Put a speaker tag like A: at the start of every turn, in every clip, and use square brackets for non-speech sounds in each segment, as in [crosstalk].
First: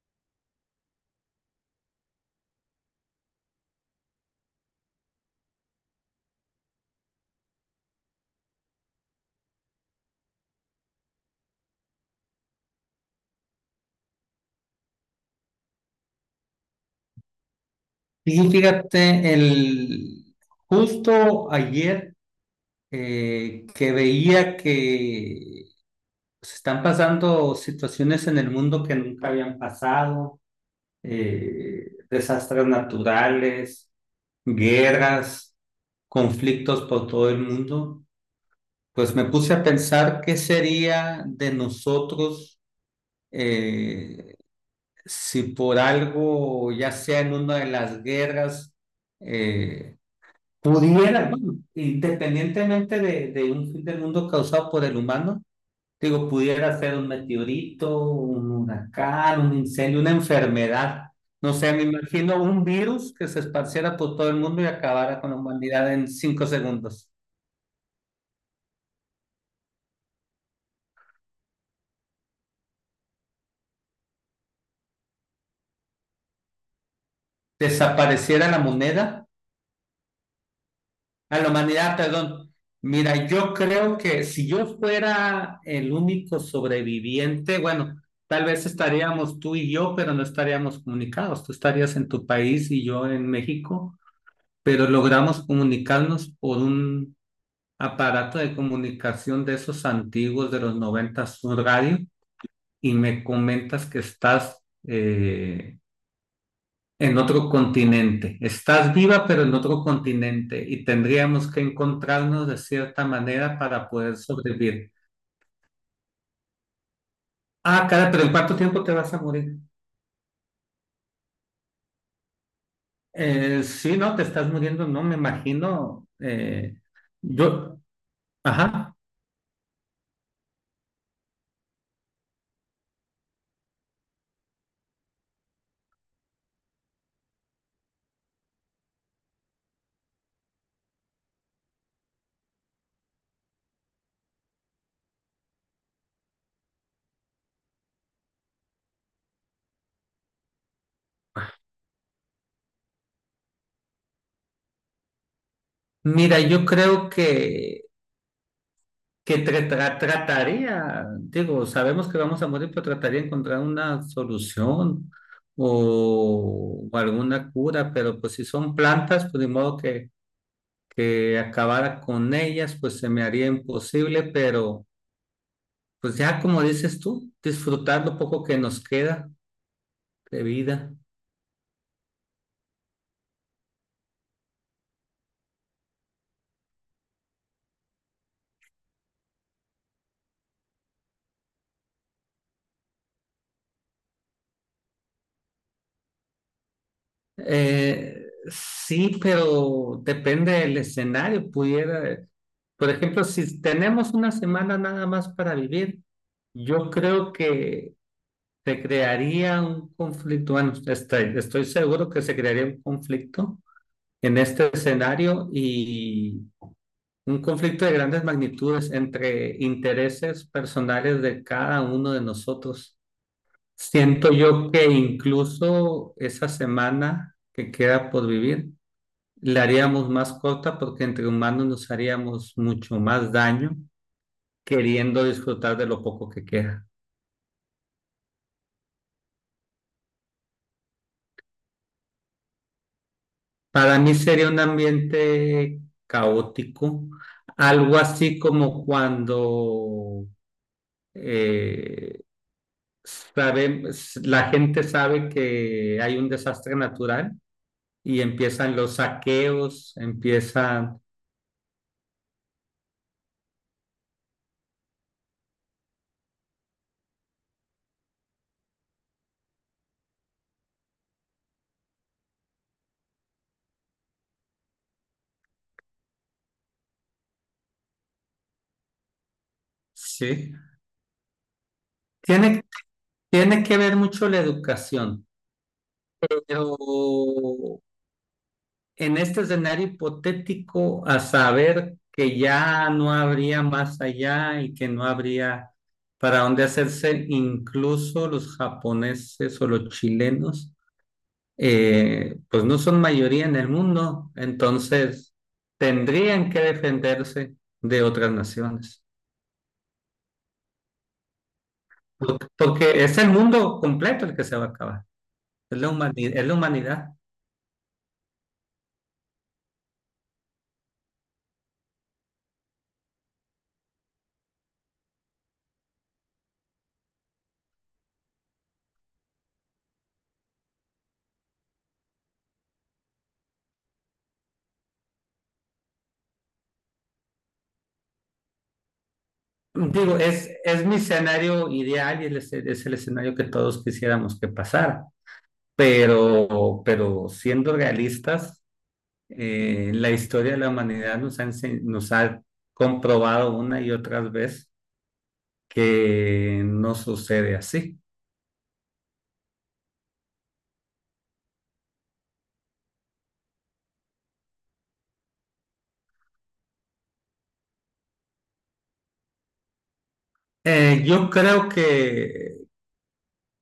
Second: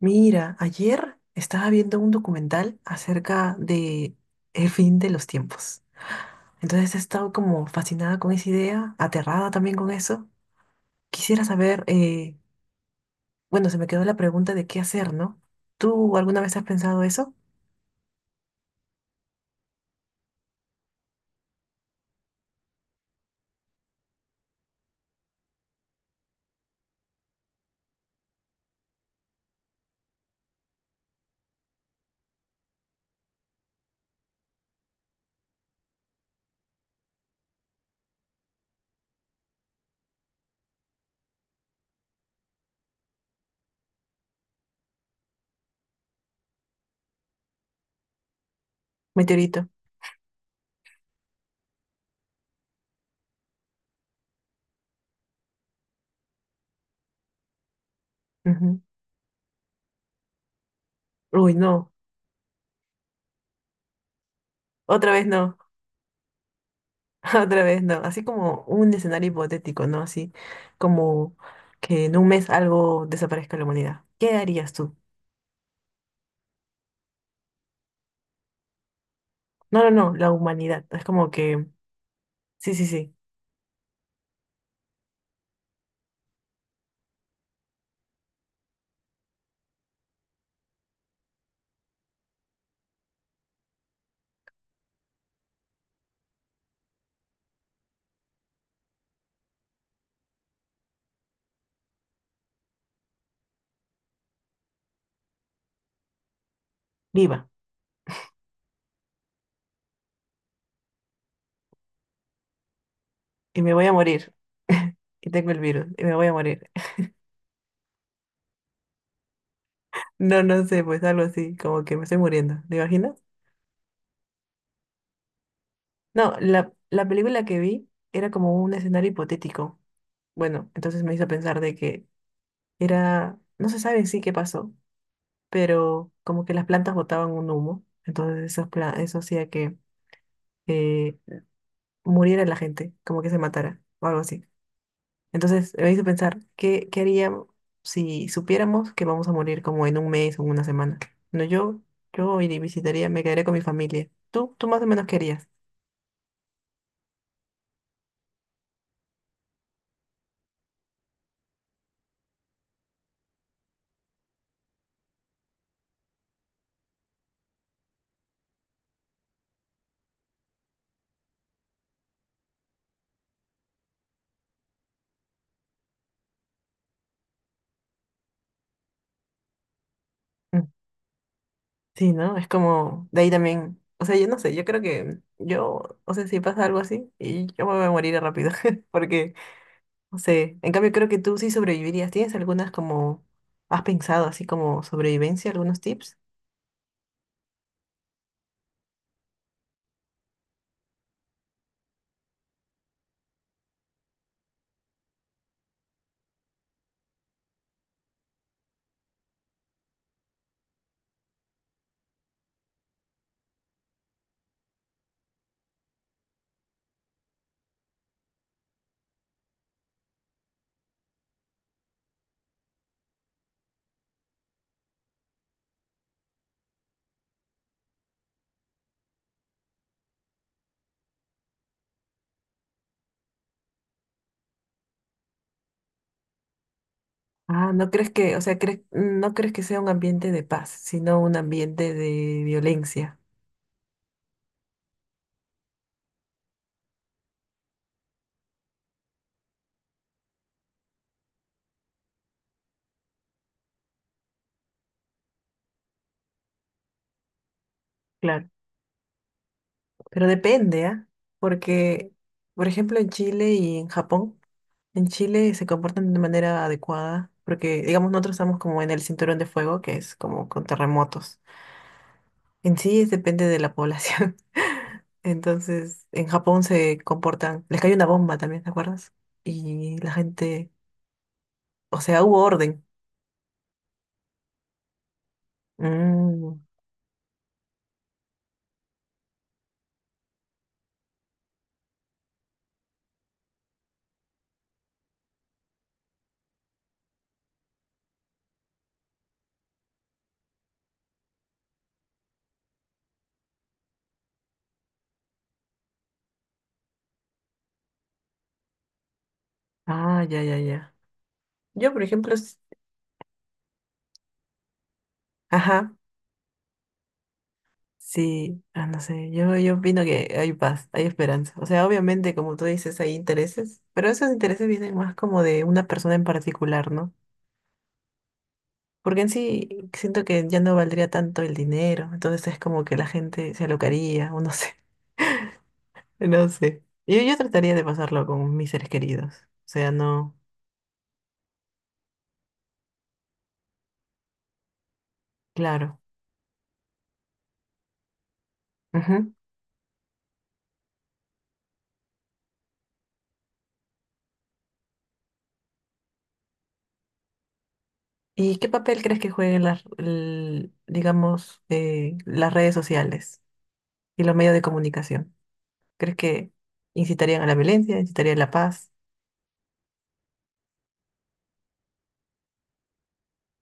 A: Mira, ayer estaba viendo un documental acerca de el fin de los tiempos. Entonces he estado como fascinada con esa idea, aterrada también con eso. Quisiera saber, bueno, se me quedó la pregunta de qué hacer, ¿no? ¿Tú alguna vez has pensado eso?
B: Y fíjate, justo ayer que veía que se están pasando situaciones en el mundo que nunca habían pasado, desastres naturales, guerras, conflictos por todo el mundo. Pues me puse a pensar qué sería de nosotros eh, si por algo, ya sea en una de las guerras,
A: Meteorito.
B: eh, pudiera, bueno, independientemente de un fin del mundo causado por el humano. Digo, pudiera ser un meteorito, un
A: Ujú.
B: huracán, un incendio, una enfermedad. No
A: Uy,
B: sé, me
A: no,
B: imagino un virus que se esparciera por todo el mundo y
A: otra
B: acabara
A: vez
B: con la
A: no,
B: humanidad en 5 segundos.
A: [laughs] otra vez no. Así como un escenario hipotético, ¿no? Así como que en un mes algo desaparezca de la humanidad. ¿Qué harías tú?
B: Desapareciera la moneda
A: No, no, no, la humanidad. Es como
B: a la
A: que,
B: humanidad, perdón.
A: sí, sí, sí.
B: Mira, yo creo que si yo fuera el único sobreviviente, bueno, tal vez estaríamos tú y yo, pero no estaríamos comunicados. Tú estarías en tu país y yo en México, pero logramos comunicarnos por un aparato de comunicación de esos antiguos de los 90, un radio, y me comentas que estás en
A: Viva
B: otro continente. Estás viva, pero en otro continente, y tendríamos que encontrarnos de cierta manera
A: y me voy
B: para
A: a
B: poder
A: morir.
B: sobrevivir.
A: [laughs] Y tengo el virus y me voy a morir. [laughs]
B: Ah, cara, pero ¿en cuánto tiempo te vas a morir?
A: No, no sé, pues algo así, como que me estoy muriendo. ¿Te imaginas?
B: Sí, no, te estás muriendo, no me imagino.
A: No, la, la película que
B: Yo,
A: vi era como un
B: ajá.
A: escenario hipotético. Bueno, entonces me hizo pensar de que era, no se sabe en sí qué pasó, pero como que las plantas botaban un humo, entonces eso hacía que eh, muriera la gente, como que se matara o algo así. Entonces me hizo pensar, ¿qué haríamos si supiéramos que vamos a morir como en un mes o en una semana? No, yo iría y visitaría, me quedaría con mi familia. ¿Tú más o menos querías?
B: Mira, yo creo que, trataría, digo, sabemos que vamos a morir, pero trataría de encontrar una solución o alguna cura, pero pues si son plantas, pues de modo que acabara con ellas, pues se me haría imposible, pero pues ya como dices tú, disfrutar lo poco que nos queda de
A: Mm.
B: vida.
A: Sí, ¿no? Es como, de ahí también, o sea, yo no sé, yo creo que yo, o sea, si pasa algo así, y yo me voy a morir rápido, [laughs] porque sí, en cambio creo que tú sí sobrevivirías. ¿Tienes algunas como, has pensado así como sobrevivencia, algunos tips?
B: Sí, pero depende del escenario, pudiera, por ejemplo, si tenemos una semana nada más para vivir, yo creo que se crearía un conflicto, bueno, estoy seguro que se crearía un conflicto en este escenario, y un conflicto de grandes magnitudes entre intereses personales de cada uno de nosotros. Siento yo que incluso esa semana que queda por vivir, la haríamos más corta, porque entre humanos nos haríamos mucho más daño queriendo disfrutar de lo poco que queda.
A: Ah, no crees que, o sea, crees, no crees que sea un ambiente de paz, sino un ambiente de violencia.
B: Para mí sería un ambiente caótico, algo así como cuando eh, sabe- la gente sabe que hay un desastre natural y
A: Claro.
B: empiezan los saqueos,
A: Pero depende,
B: empiezan.
A: ¿ah? Porque, por ejemplo, en Chile y en Japón. En Chile se comportan de manera adecuada, porque digamos nosotros estamos como en el cinturón de fuego, que es como con terremotos. En sí es- depende de la población. [laughs] Entonces, en Japón se comportan, les cayó una bomba también, ¿te acuerdas? Y la
B: Sí,
A: gente, o sea, hubo
B: tiene,
A: orden.
B: tiene que ver mucho la educación,
A: Mm.
B: pero en este escenario hipotético, a saber que ya no habría más allá y que no habría para dónde hacerse, incluso los japoneses o los chilenos, pues no son mayoría en el mundo, entonces tendrían que defenderse de otras naciones.
A: Ah, ya, ya, ya. Yo, por ejemplo, s-
B: Porque es el mundo completo el que se va a acabar, es la
A: ajá,
B: humanidad, es la humanidad.
A: sí, ah, no sé, yo opino que hay paz, hay esperanza. O sea, obviamente, como tú dices, hay intereses, pero esos intereses vienen más como de una persona en particular, ¿no? Porque en sí siento que ya no valdría tanto el dinero, entonces es como que la gente se alocaría, o no sé, [laughs] no sé. Yo trataría de pasarlo con mis seres queridos, o sea,
B: Digo,
A: no,
B: es mi escenario ideal y es el escenario que todos quisiéramos que pasara,
A: claro.
B: pero, siendo realistas,
A: Ujú.
B: la historia de la humanidad nos ha, nos ha comprobado una y otra vez que no sucede así.
A: ¿Y qué papel crees que jueguen las, l- digamos, las redes sociales y los medios de comunicación? ¿Crees que incitarían a la violencia, incitarían a la paz?
B: Yo creo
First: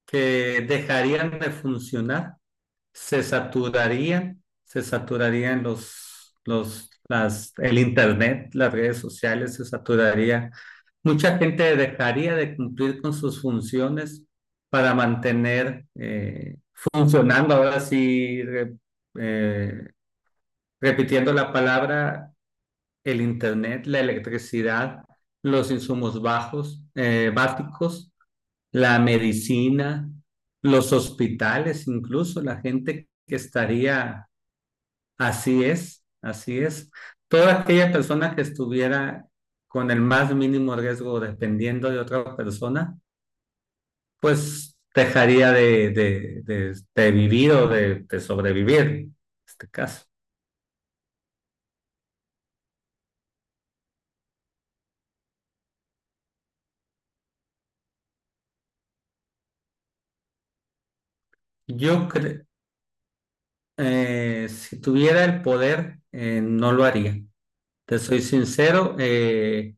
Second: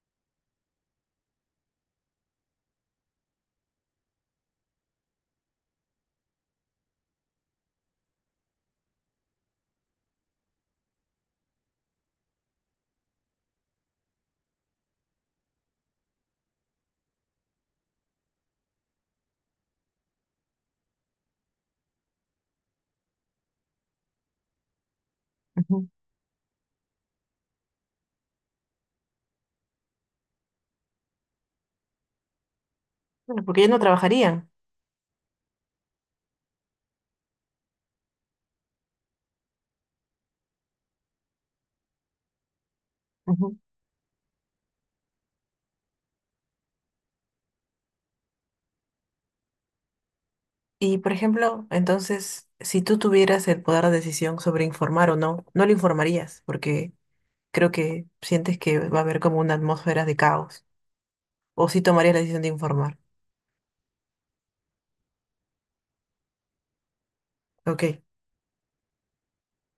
B: que dejarían de funcionar, se saturarían, el internet, las redes sociales, se saturaría. Mucha gente dejaría de cumplir con sus funciones para mantener funcionando, ahora sí, eh, repitiendo la palabra, el internet, la electricidad, los
A: Ujú.
B: insumos bajos, básicos, la medicina, los hospitales, incluso la gente que
A: Bueno, porque ya no
B: estaría,
A: trabajarían.
B: así es, toda aquella persona que estuviera con el más mínimo riesgo dependiendo de otra persona, pues dejaría de vivir o de sobrevivir en este caso.
A: Y, por ejemplo, entonces, si tú tuvieras el poder de decisión sobre informar o no, no lo informarías, porque creo que sientes que va a haber como una atmósfera de caos, o si
B: Yo
A: tomarías la decisión
B: creo,
A: de informar.
B: si tuviera el poder, no lo haría.
A: Ok,
B: Te soy sincero,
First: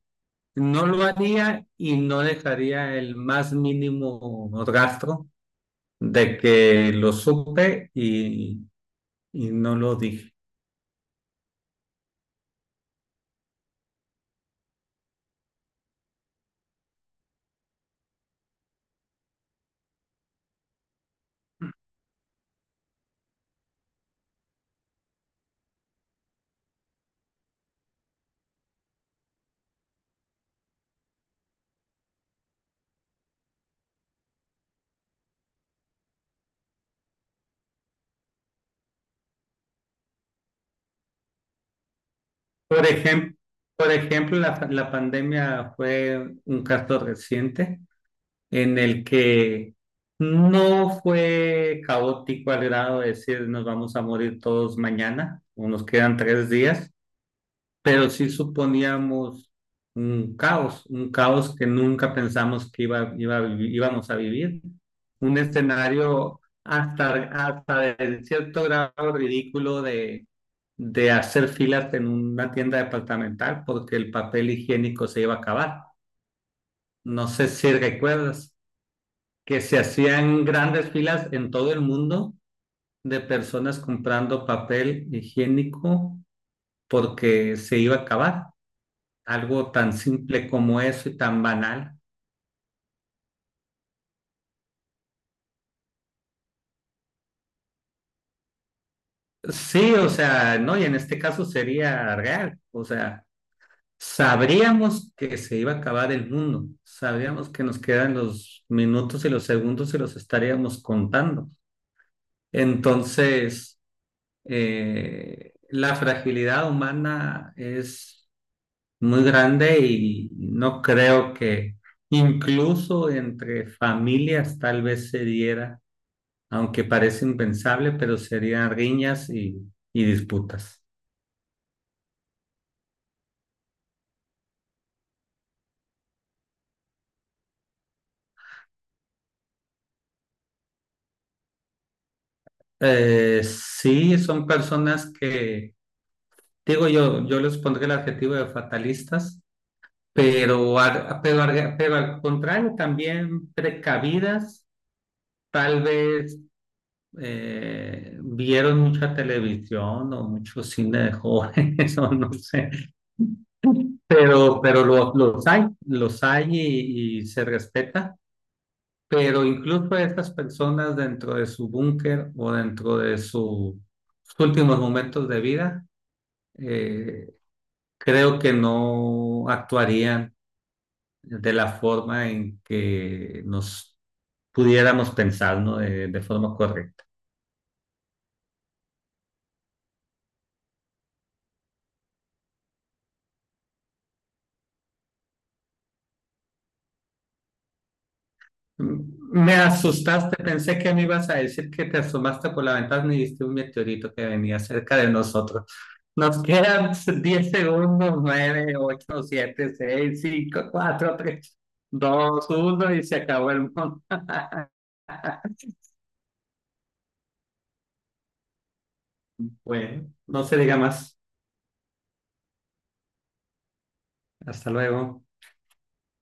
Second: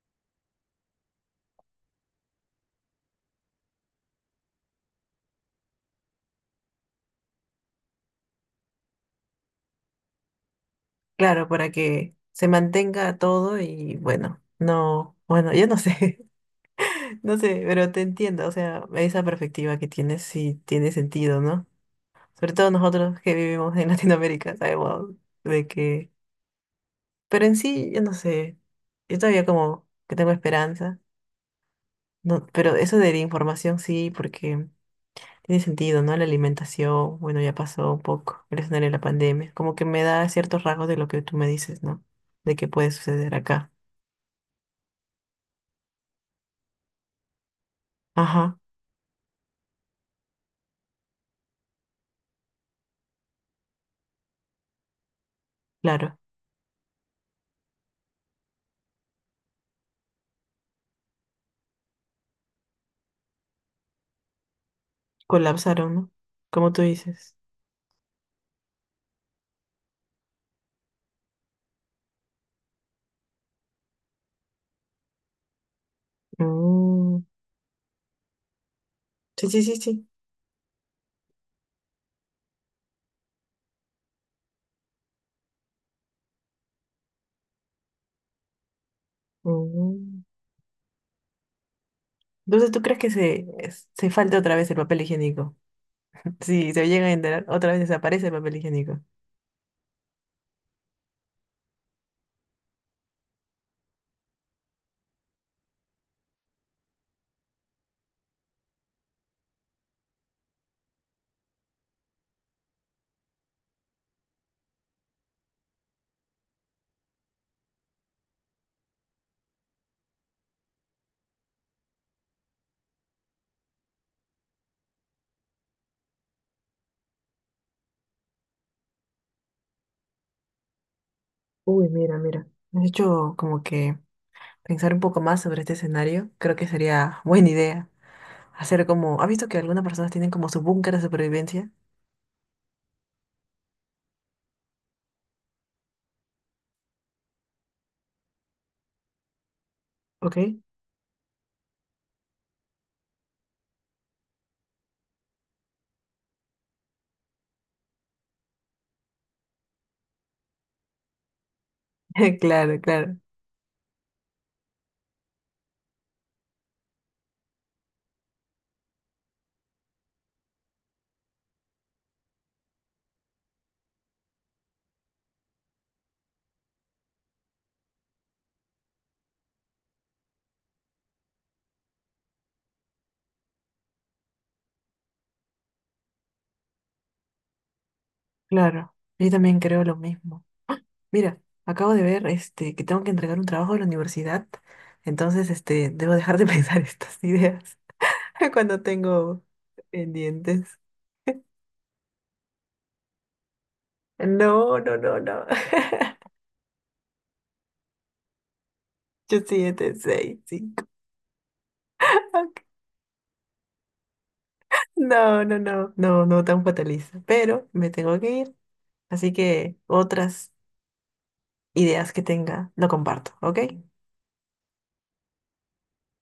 B: no lo haría, y no dejaría el más mínimo rastro de que lo supe y no lo dije.
A: claro, para que se mantenga todo y bueno, no, bueno, yo no sé, [laughs] no sé, pero te entiendo, o sea, esa perspectiva que tienes sí tiene sentido, ¿no? Sobre todo nosotros que vivimos en [laughs] Latinoamérica, sabemos de que, pero en sí, yo no sé, yo todavía como que tengo esperanza. No, pero eso de la información sí, porque tiene sentido, ¿no? La alimentación, bueno, ya pasó un poco el escenario de la pandemia. Como que me da ciertos rasgos de lo que tú me dices, ¿no? De qué
B: Por
A: puede suceder
B: ejemplo,
A: acá.
B: por ejemplo, la pandemia fue un caso reciente
A: Ajá,
B: en el que no fue caótico al grado de decir nos vamos a morir todos mañana o nos quedan
A: claro.
B: 3 días, pero sí suponíamos un caos que nunca pensamos que íbamos a vivir, un
A: Colapsaron, ¿no?
B: escenario
A: Como tú
B: hasta,
A: dices.
B: hasta de cierto grado ridículo de hacer filas en una tienda departamental porque el papel higiénico se iba a acabar.
A: Mm.
B: No sé si recuerdas
A: Sí,
B: que
A: sí, sí,
B: se
A: sí.
B: hacían grandes filas en todo el mundo de personas comprando papel higiénico porque se iba a acabar. Algo tan
A: Mm.
B: simple como eso y tan banal.
A: Entonces, ¿tú crees que se, es- se falta otra vez el papel higiénico? Sí, se llega a enterar, otra vez desaparece el papel higiénico.
B: Sí, o sea, no, y en este caso sería real, o sea, sabríamos que se iba a acabar el mundo, sabríamos que nos quedan los minutos y los segundos, y los estaríamos contando. Entonces, la fragilidad humana es muy grande, y no creo que incluso entre familias tal vez se diera, aunque parece impensable, pero serían riñas y disputas.
A: Uy, mira, mira. De hecho, como que pensar un poco más sobre este escenario, creo que sería buena idea hacer como, ¿has visto que algunas personas tienen como su búnker de supervivencia?
B: Sí, son personas que, digo yo, yo les pondré el adjetivo de fatalistas,
A: ¿Ok? [laughs]
B: pero, pero al contrario, también precavidas, tal vez vieron mucha televisión o mucho cine de jóvenes, [laughs] o no sé,
A: Claro, claro,
B: pero, pero los hay, los hay, y se respeta. Pero incluso a estas personas dentro de su búnker o dentro de sus últimos momentos de vida, eh, creo que no actuarían de la forma en que nos pudiéramos pensar, ¿no? De forma correcta.
A: claro. Yo también creo lo mismo. Mira, acabo de ver este que tengo que entregar un trabajo de la universidad, entonces este debo dejar de [laughs] pensar estas ideas [laughs] cuando tengo
B: Me asustaste,
A: pendientes.
B: pensé que me ibas a decir que te asomaste por la ventana y viste un meteorito que venía
A: No, no,
B: cerca de
A: no, no.
B: nosotros. Nos quedan [laughs] 10 segundos, nueve, ocho,
A: [laughs] Yo
B: siete,
A: siete,
B: seis,
A: seis,
B: cinco,
A: cinco. [laughs]
B: cuatro, tres, dos, uno, y se acabó el mundo. [laughs]
A: No, no, no, no, no tan fatalista. Pero me tengo que ir. Así que
B: Bueno, no
A: otras
B: se diga más.
A: ideas que tenga, lo comparto, ¿ok?
B: Hasta luego.